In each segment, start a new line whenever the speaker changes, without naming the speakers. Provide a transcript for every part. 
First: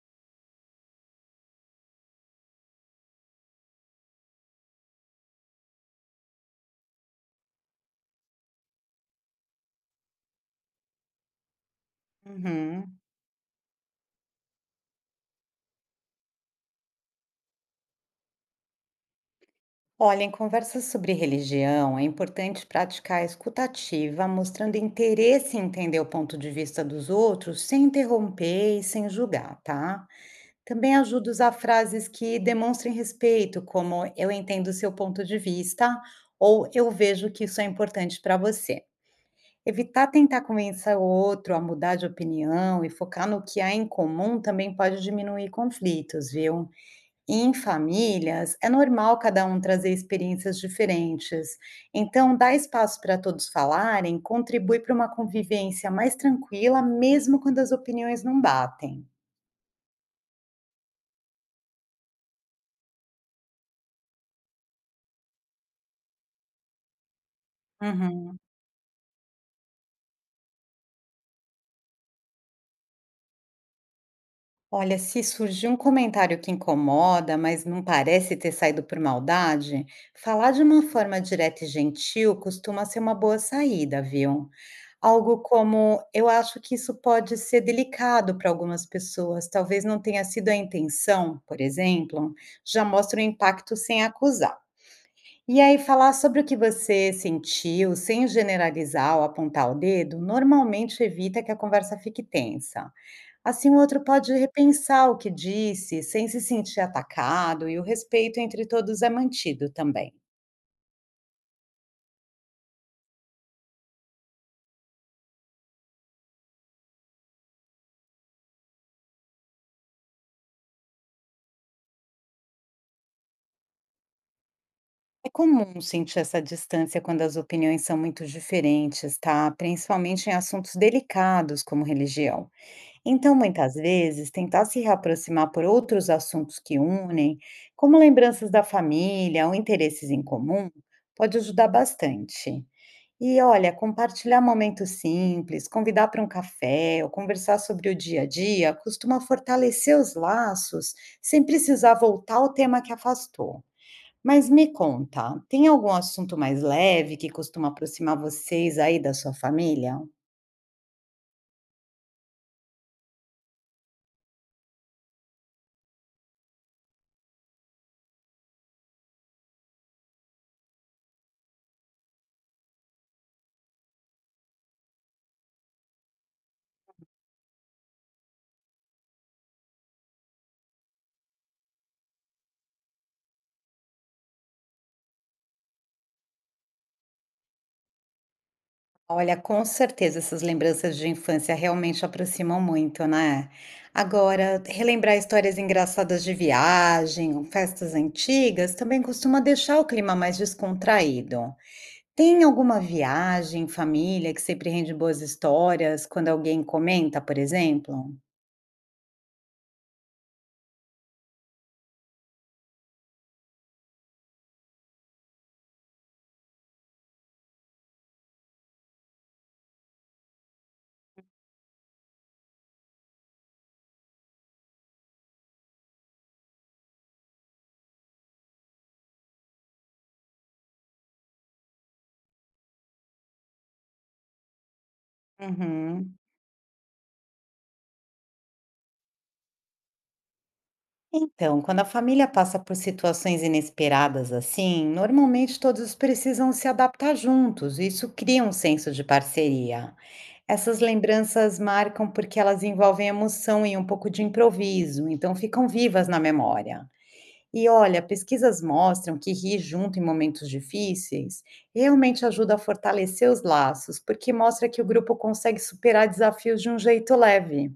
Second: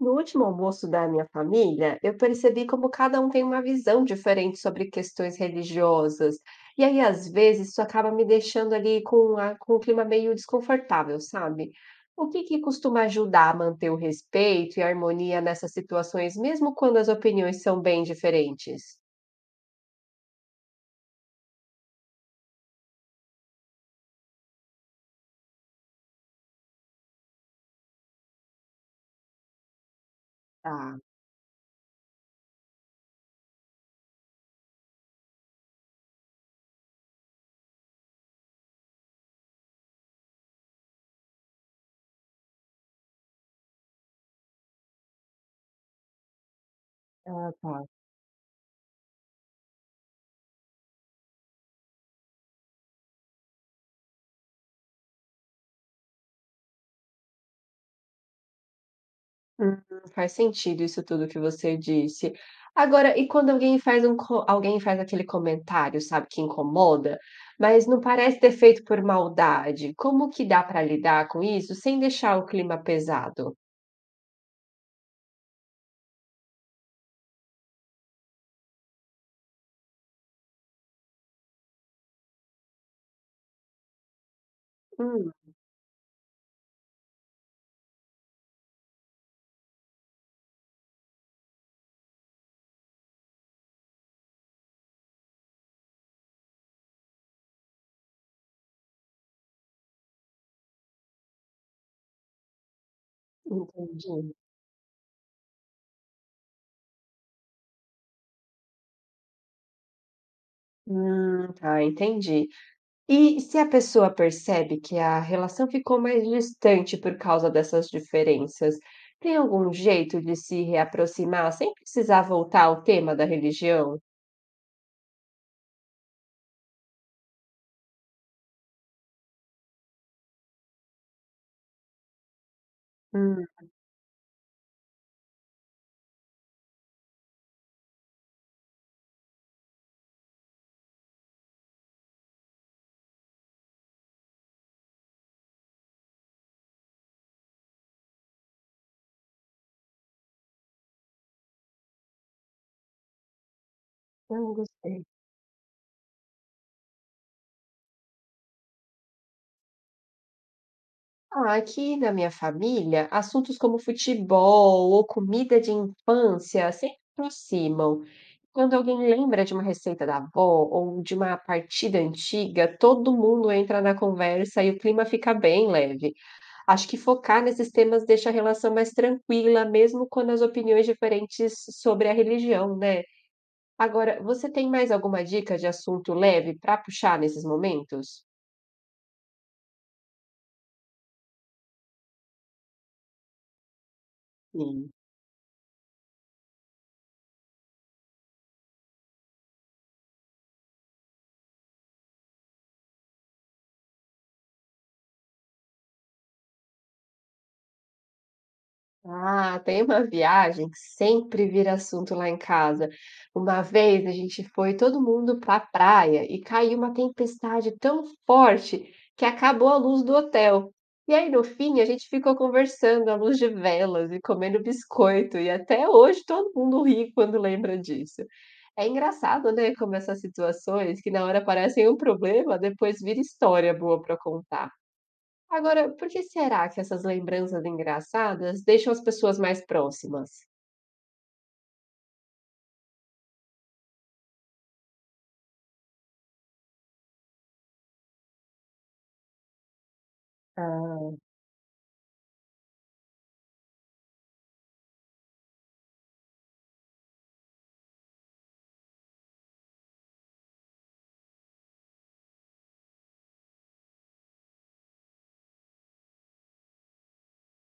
No último almoço da minha família, eu percebi como cada um tem uma visão diferente sobre questões religiosas. E aí, às vezes, isso acaba me deixando ali com um clima meio desconfortável, sabe? O que que
Uhum.
costuma ajudar a manter o respeito e a harmonia nessas situações, mesmo quando as opiniões são bem diferentes?
Olha, em conversas sobre religião, é importante praticar a escuta mostrando interesse em entender o ponto de vista dos outros, sem interromper e sem julgar, tá? Também
Tá,
ajuda a usar frases que demonstrem respeito, como eu entendo o seu ponto de vista, ou eu vejo que isso é importante para você. Evitar tentar convencer o outro a mudar de opinião e focar no que há em comum também pode diminuir conflitos, viu?
ah,
Em
tá.
famílias, é normal cada um trazer experiências diferentes. Então, dar espaço para todos falarem contribui para uma convivência mais tranquila, mesmo quando as opiniões não batem.
Hum, faz sentido isso tudo que você disse. Agora, e quando alguém faz aquele comentário, sabe, que incomoda, mas não
Uhum.
parece ter feito por maldade, como que dá para lidar com isso sem deixar o clima pesado?
Olha, se surgir um comentário que incomoda, mas não parece ter saído por maldade, falar de uma forma direta e gentil costuma ser uma boa saída, viu?
Hum,
Algo como: Eu acho que isso pode ser delicado para algumas pessoas, talvez não tenha sido a intenção, por exemplo, já mostra o impacto sem acusar. E aí, falar sobre o que você sentiu, sem generalizar ou apontar o dedo, normalmente evita que a conversa fique tensa. Assim, o outro pode
entendi.
repensar o que disse, sem se sentir atacado, e o respeito entre todos é mantido também.
Tá, entendi. E se a pessoa percebe que a relação ficou mais distante por causa dessas diferenças, tem algum jeito de se reaproximar sem precisar voltar ao tema da religião?
É comum sentir essa distância quando as opiniões são muito diferentes, tá? Principalmente em assuntos delicados como religião. Então, muitas vezes, tentar se reaproximar por outros assuntos que unem, como lembranças da família ou interesses em comum, pode ajudar bastante. E olha, compartilhar momentos simples, convidar para um café ou conversar sobre o dia a dia costuma fortalecer os laços sem precisar voltar ao tema que afastou.
Eu
Mas
não
me
gostei.
conta, tem algum assunto mais leve que costuma aproximar vocês aí da sua família?
Ah, aqui na minha família, assuntos como futebol ou comida de infância sempre aproximam. Quando alguém lembra de uma receita da avó ou de uma partida antiga, todo mundo entra na conversa e o clima fica bem leve. Acho que focar nesses temas deixa a relação mais tranquila, mesmo quando as opiniões diferentes sobre a religião, né? Agora, você tem mais alguma dica de assunto leve para puxar nesses momentos?
Olha, com certeza essas lembranças de infância realmente aproximam muito, né? Agora,
Sim.
relembrar histórias engraçadas de viagem, ou festas antigas, também costuma deixar o clima mais descontraído. Tem alguma viagem, família, que sempre rende boas histórias quando alguém comenta, por exemplo?
Ah, tem uma viagem que sempre vira assunto lá em casa. Uma vez a gente foi todo mundo para a praia e caiu uma tempestade tão forte que acabou a luz do hotel. E aí, no fim, a gente ficou conversando à luz de velas e comendo biscoito, e até hoje todo mundo ri quando lembra disso. É engraçado, né, como essas situações que na hora parecem um problema, depois vira história boa para contar. Agora, por
Uhum.
que será que essas lembranças engraçadas deixam as pessoas mais próximas?
Então, quando a família passa por situações inesperadas assim, normalmente todos precisam se adaptar juntos, e isso cria um senso de parceria. Essas
Ah,
lembranças marcam porque elas envolvem emoção e um pouco de improviso, então ficam vivas na memória. E olha, pesquisas mostram que rir junto em momentos difíceis realmente ajuda a fortalecer os laços, porque mostra que o grupo consegue superar desafios de um jeito leve.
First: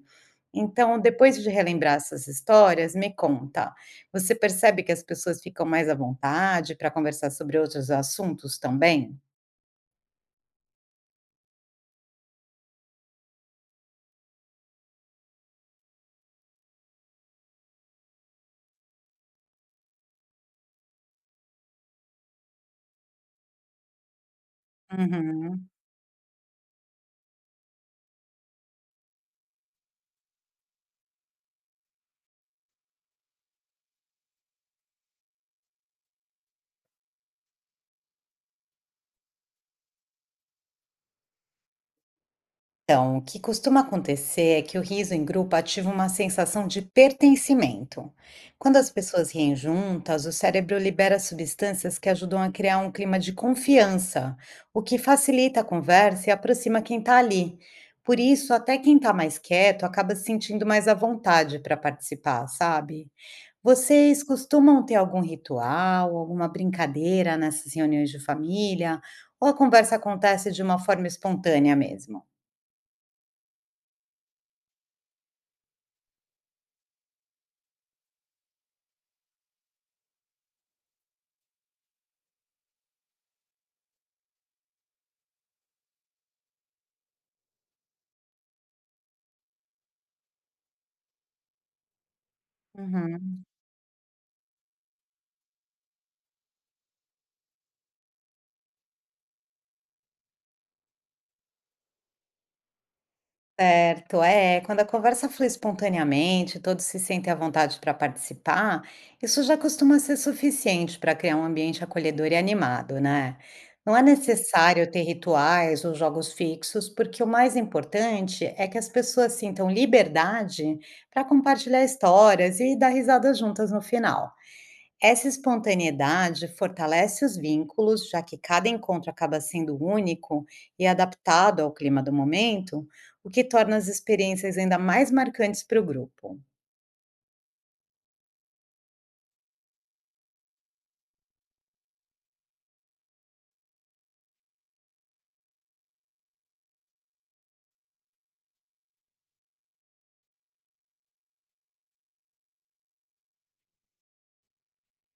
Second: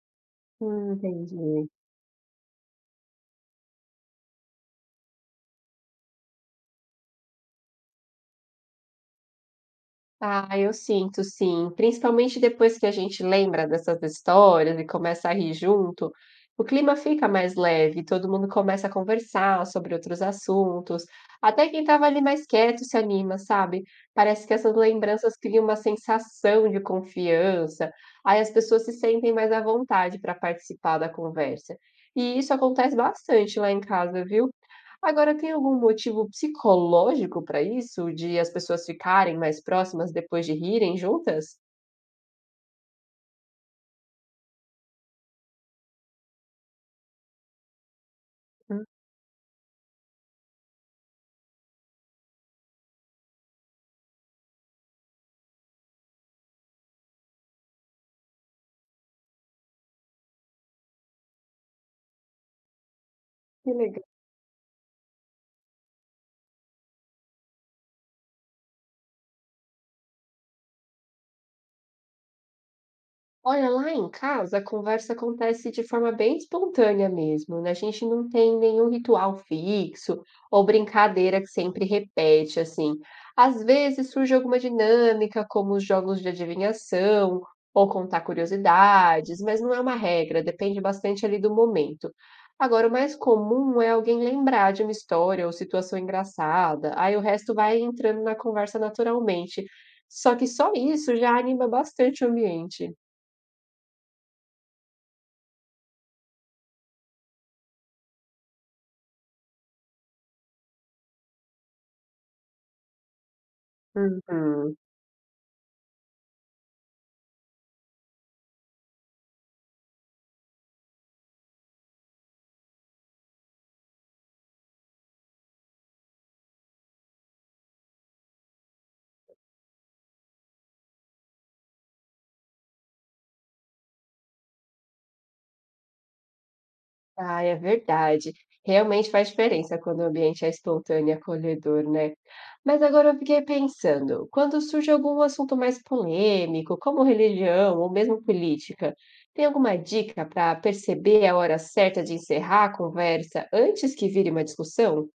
Então, depois de
entendi.
relembrar essas histórias, me conta, você percebe que as pessoas ficam mais à vontade para conversar sobre outros assuntos também?
Ah, eu sinto sim, principalmente depois que a gente lembra dessas histórias e começa a rir junto, o clima fica mais leve, todo mundo começa a conversar sobre outros assuntos, até quem estava ali mais quieto se anima, sabe? Parece que essas lembranças criam
Uhum.
uma sensação de confiança, aí as pessoas se sentem mais à vontade para participar da conversa. E isso acontece bastante lá em casa, viu? Agora, tem algum motivo psicológico para isso? De as pessoas ficarem mais próximas depois de rirem juntas?
Então, o que costuma acontecer é que o riso em grupo ativa uma sensação de pertencimento. Quando
Hum,
as pessoas riem juntas, o cérebro libera substâncias que ajudam a criar um clima de confiança, o que facilita a conversa e aproxima quem está ali. Por isso, até quem está mais quieto acaba se sentindo mais à vontade para participar, sabe?
que legal.
Vocês costumam ter algum ritual, alguma brincadeira nessas reuniões de família? Ou a conversa acontece de uma forma espontânea mesmo?
Olha, lá em casa a conversa acontece de forma bem espontânea mesmo, né, a gente não tem nenhum ritual fixo ou brincadeira que sempre repete, assim. Às vezes surge alguma dinâmica, como os jogos de adivinhação ou contar curiosidades, mas não é uma regra, depende bastante ali do momento. Agora, o mais
Uhum.
comum é alguém lembrar de uma história ou situação engraçada, aí o resto vai entrando na conversa naturalmente. Só que só isso já anima bastante o ambiente.
Certo, é. Quando a conversa flui espontaneamente, todos se sentem à vontade para participar, isso já costuma ser suficiente para criar um ambiente acolhedor e animado, né? Não é
Uhum.
necessário ter rituais ou jogos fixos, porque o mais importante é que as pessoas sintam liberdade para compartilhar histórias e dar risadas juntas no final. Essa espontaneidade fortalece os vínculos, já que cada encontro acaba sendo único e adaptado ao clima do momento, o que torna as experiências ainda mais marcantes para o grupo.
Ah, é verdade. Realmente faz diferença quando o ambiente é espontâneo e acolhedor, né. Mas agora eu fiquei pensando, quando surge algum assunto mais polêmico, como religião ou mesmo política, tem alguma dica para perceber a hora certa de encerrar a conversa antes que vire uma discussão?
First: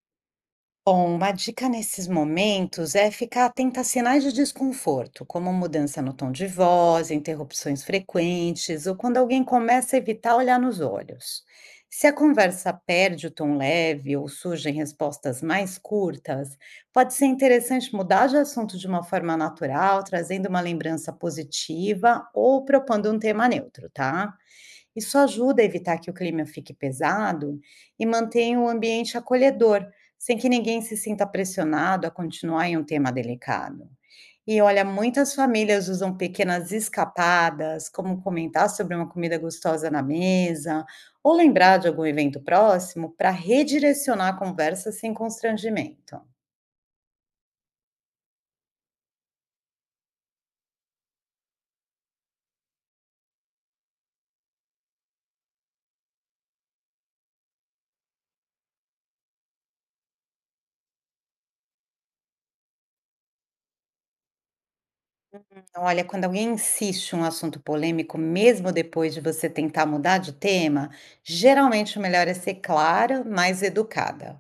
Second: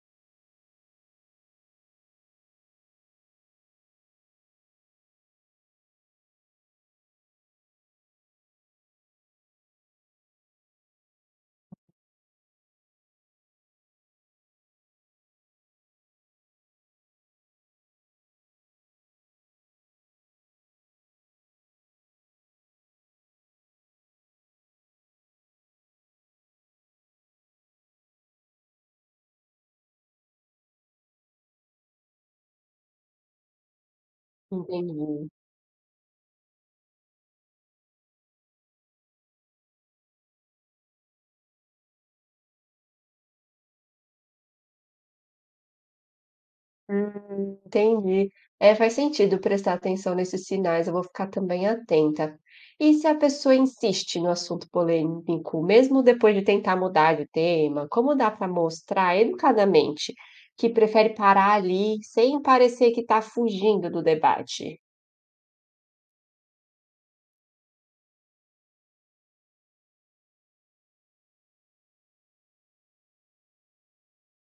Bom, uma dica nesses momentos é ficar atenta a sinais de desconforto, como mudança no tom de voz, interrupções frequentes ou quando alguém começa a evitar olhar nos olhos. Se a conversa perde o tom leve ou surgem respostas mais curtas, pode ser interessante mudar de assunto de uma forma natural, trazendo uma lembrança positiva ou propondo um tema neutro, tá? Isso ajuda a evitar que o clima fique pesado e mantém o ambiente acolhedor, sem que ninguém se sinta pressionado a continuar em um tema delicado. E olha,
Entendi.
muitas famílias usam pequenas escapadas, como comentar sobre uma comida gostosa na mesa, ou lembrar de algum evento próximo, para redirecionar a conversa sem constrangimento.
Entendi. É, faz sentido prestar atenção nesses sinais, eu vou ficar também atenta. E se a pessoa insiste no assunto polêmico, mesmo depois de tentar mudar de tema, como dá para mostrar educadamente que prefere parar ali sem parecer que está fugindo do debate?
Olha, quando alguém insiste em um assunto polêmico, mesmo depois de você tentar mudar de tema, geralmente o melhor é ser clara, mais educada.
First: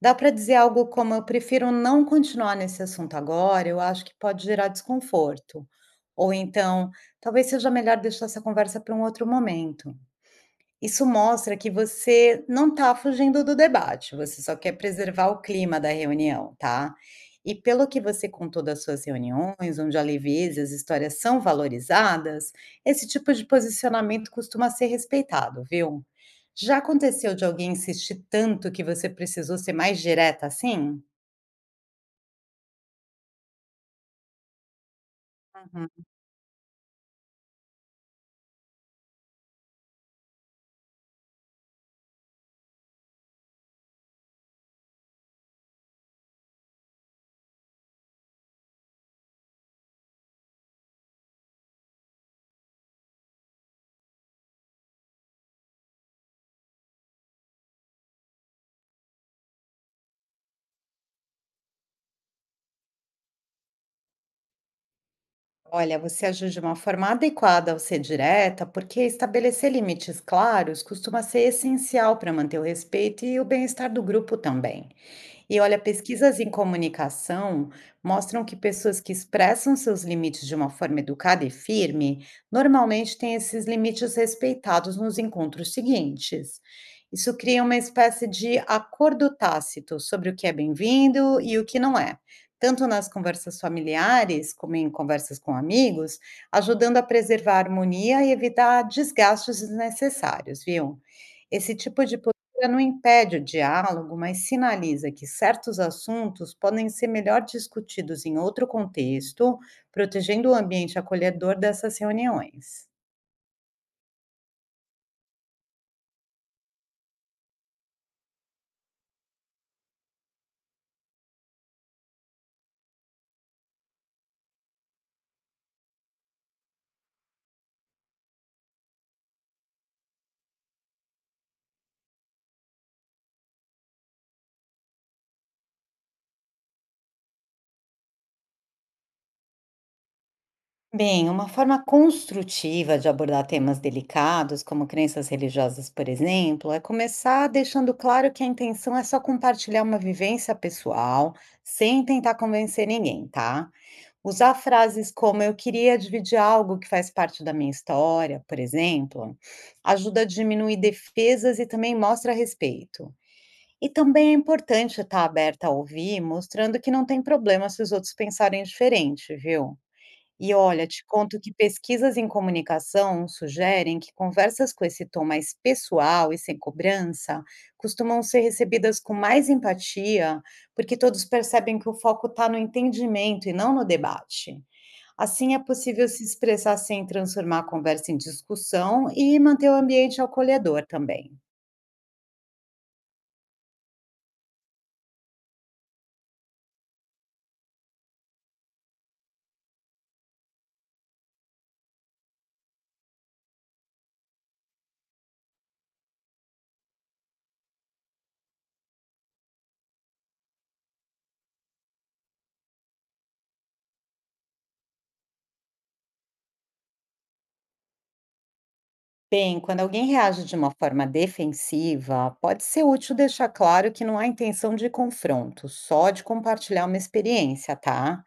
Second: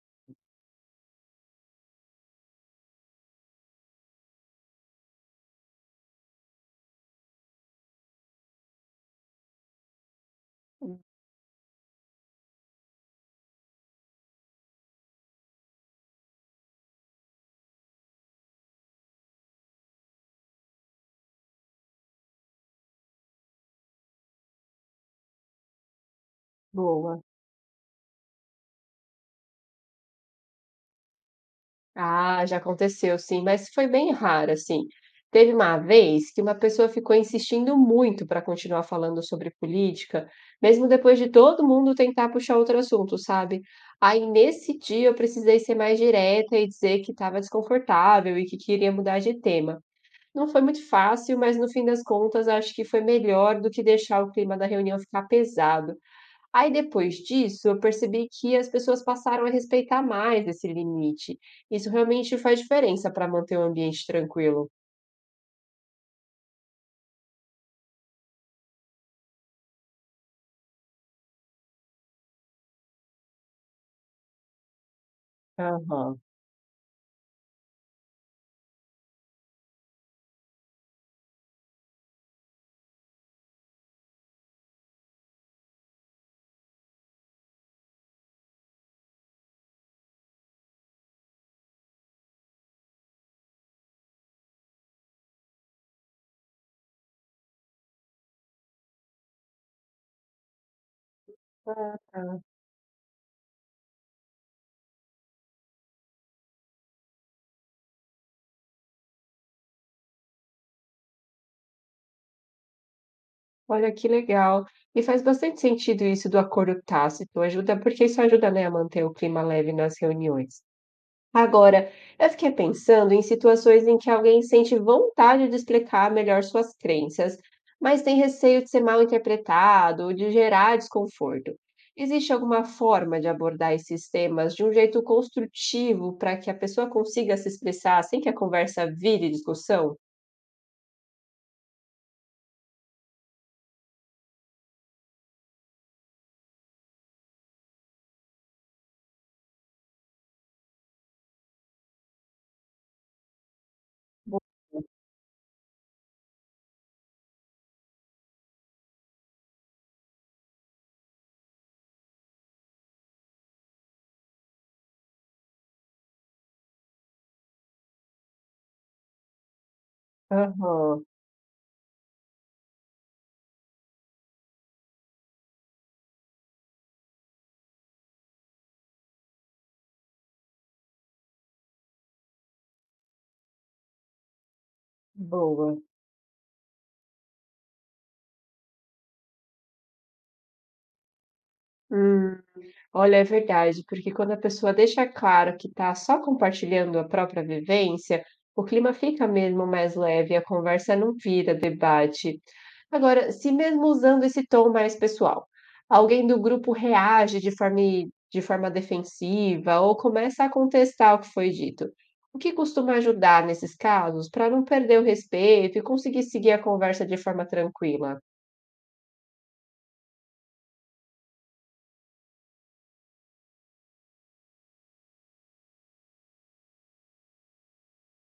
Dá para dizer algo como: Eu prefiro não continuar nesse assunto agora, eu acho que pode gerar desconforto. Ou então, talvez seja melhor deixar essa conversa para um outro momento. Isso mostra que você não está fugindo do debate, você só quer preservar o clima da reunião, tá? E pelo que você contou das suas reuniões, onde a leveza e as histórias são valorizadas, esse tipo de posicionamento costuma ser respeitado, viu? Já
Boa.
aconteceu de alguém insistir tanto que você precisou ser mais direta assim?
Ah, já aconteceu sim, mas foi bem raro, assim. Teve uma
Uhum.
vez que uma pessoa ficou insistindo muito para continuar falando sobre política, mesmo depois de todo mundo tentar puxar outro assunto, sabe? Aí nesse dia eu precisei ser mais direta e dizer que estava desconfortável e que queria mudar de tema. Não foi muito fácil, mas no fim das contas acho que foi melhor do que deixar o clima da reunião ficar pesado. Aí depois disso, eu percebi que as pessoas passaram a respeitar mais esse limite. Isso realmente faz diferença para manter o ambiente tranquilo.
Olha, você agiu de uma forma adequada ao ser direta, porque estabelecer limites claros costuma ser essencial para manter o respeito e o bem-estar do grupo também. E olha,
Aham.
pesquisas em comunicação mostram que pessoas que expressam seus limites de uma forma educada e firme, normalmente têm esses limites respeitados nos encontros seguintes. Isso cria uma espécie de acordo tácito sobre o que é bem-vindo e o que não é, tanto nas conversas familiares como em conversas com amigos, ajudando a preservar a harmonia e evitar desgastes desnecessários, viu? Esse
Ah,
tipo de
tá.
ela não impede o diálogo, mas sinaliza que certos assuntos podem ser melhor discutidos em outro contexto, protegendo o ambiente acolhedor dessas reuniões.
Olha que legal. E faz bastante sentido isso do acordo tácito, ajuda porque isso ajuda, né, a manter o clima leve nas reuniões. Agora, eu fiquei pensando em situações em que alguém sente vontade de explicar melhor suas crenças, mas tem receio de ser mal interpretado ou de gerar desconforto. Existe alguma forma de abordar esses temas de um jeito construtivo para que a pessoa consiga se expressar sem que a conversa vire discussão?
Bem, uma forma construtiva de abordar temas delicados, como crenças religiosas, por exemplo, é começar deixando claro que a intenção é só compartilhar uma vivência pessoal, sem tentar convencer ninguém, tá? Usar frases como eu queria dividir algo que faz parte da minha história, por exemplo, ajuda a diminuir defesas e também mostra respeito. E também é importante estar aberta a ouvir, mostrando que não tem problema se os outros pensarem diferente, viu? E olha, te
Aham,
conto que pesquisas em comunicação sugerem que conversas com esse tom mais pessoal e sem cobrança costumam ser recebidas com mais empatia, porque todos percebem que o foco está no entendimento e não no debate. Assim, é
boa.
possível se expressar sem transformar a conversa em discussão e manter o ambiente acolhedor também.
Olha, é verdade, porque quando a pessoa deixa claro que está só compartilhando a própria vivência, o clima fica mesmo mais leve, a conversa não vira debate. Agora, se mesmo usando esse tom mais pessoal, alguém do grupo reage de forma defensiva ou começa a contestar o que foi dito, o que costuma ajudar nesses casos para não perder o respeito e conseguir seguir a conversa de forma tranquila?
Bem, quando alguém reage de uma forma defensiva, pode ser útil deixar claro que não há intenção de confronto, só de compartilhar uma experiência, tá?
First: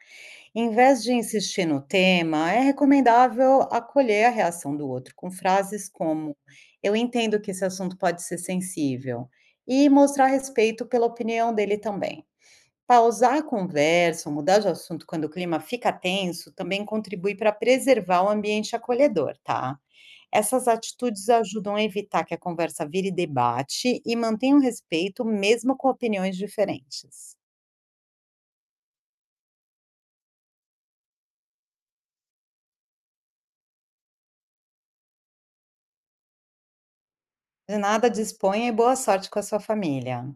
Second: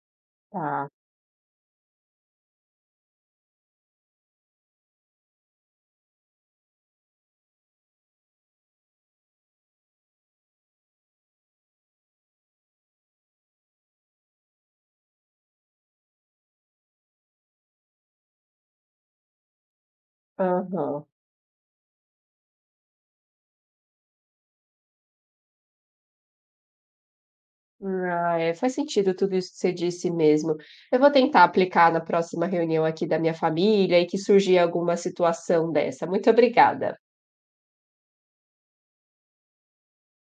Em
Tá.
vez de insistir no tema, é recomendável acolher a reação do outro com frases como: Eu entendo que esse assunto pode ser sensível, e mostrar respeito pela opinião dele também. Pausar a conversa ou mudar de assunto quando o clima fica tenso também contribui para preservar o ambiente acolhedor, tá? Essas
Aham.
atitudes ajudam a evitar que a conversa vire debate e mantenham respeito mesmo com opiniões diferentes.
Ah, é, faz sentido tudo isso que você disse mesmo. Eu vou tentar aplicar na próxima reunião aqui da minha família e que surgir alguma situação dessa. Muito obrigada.
De nada disponha e boa sorte com a sua família.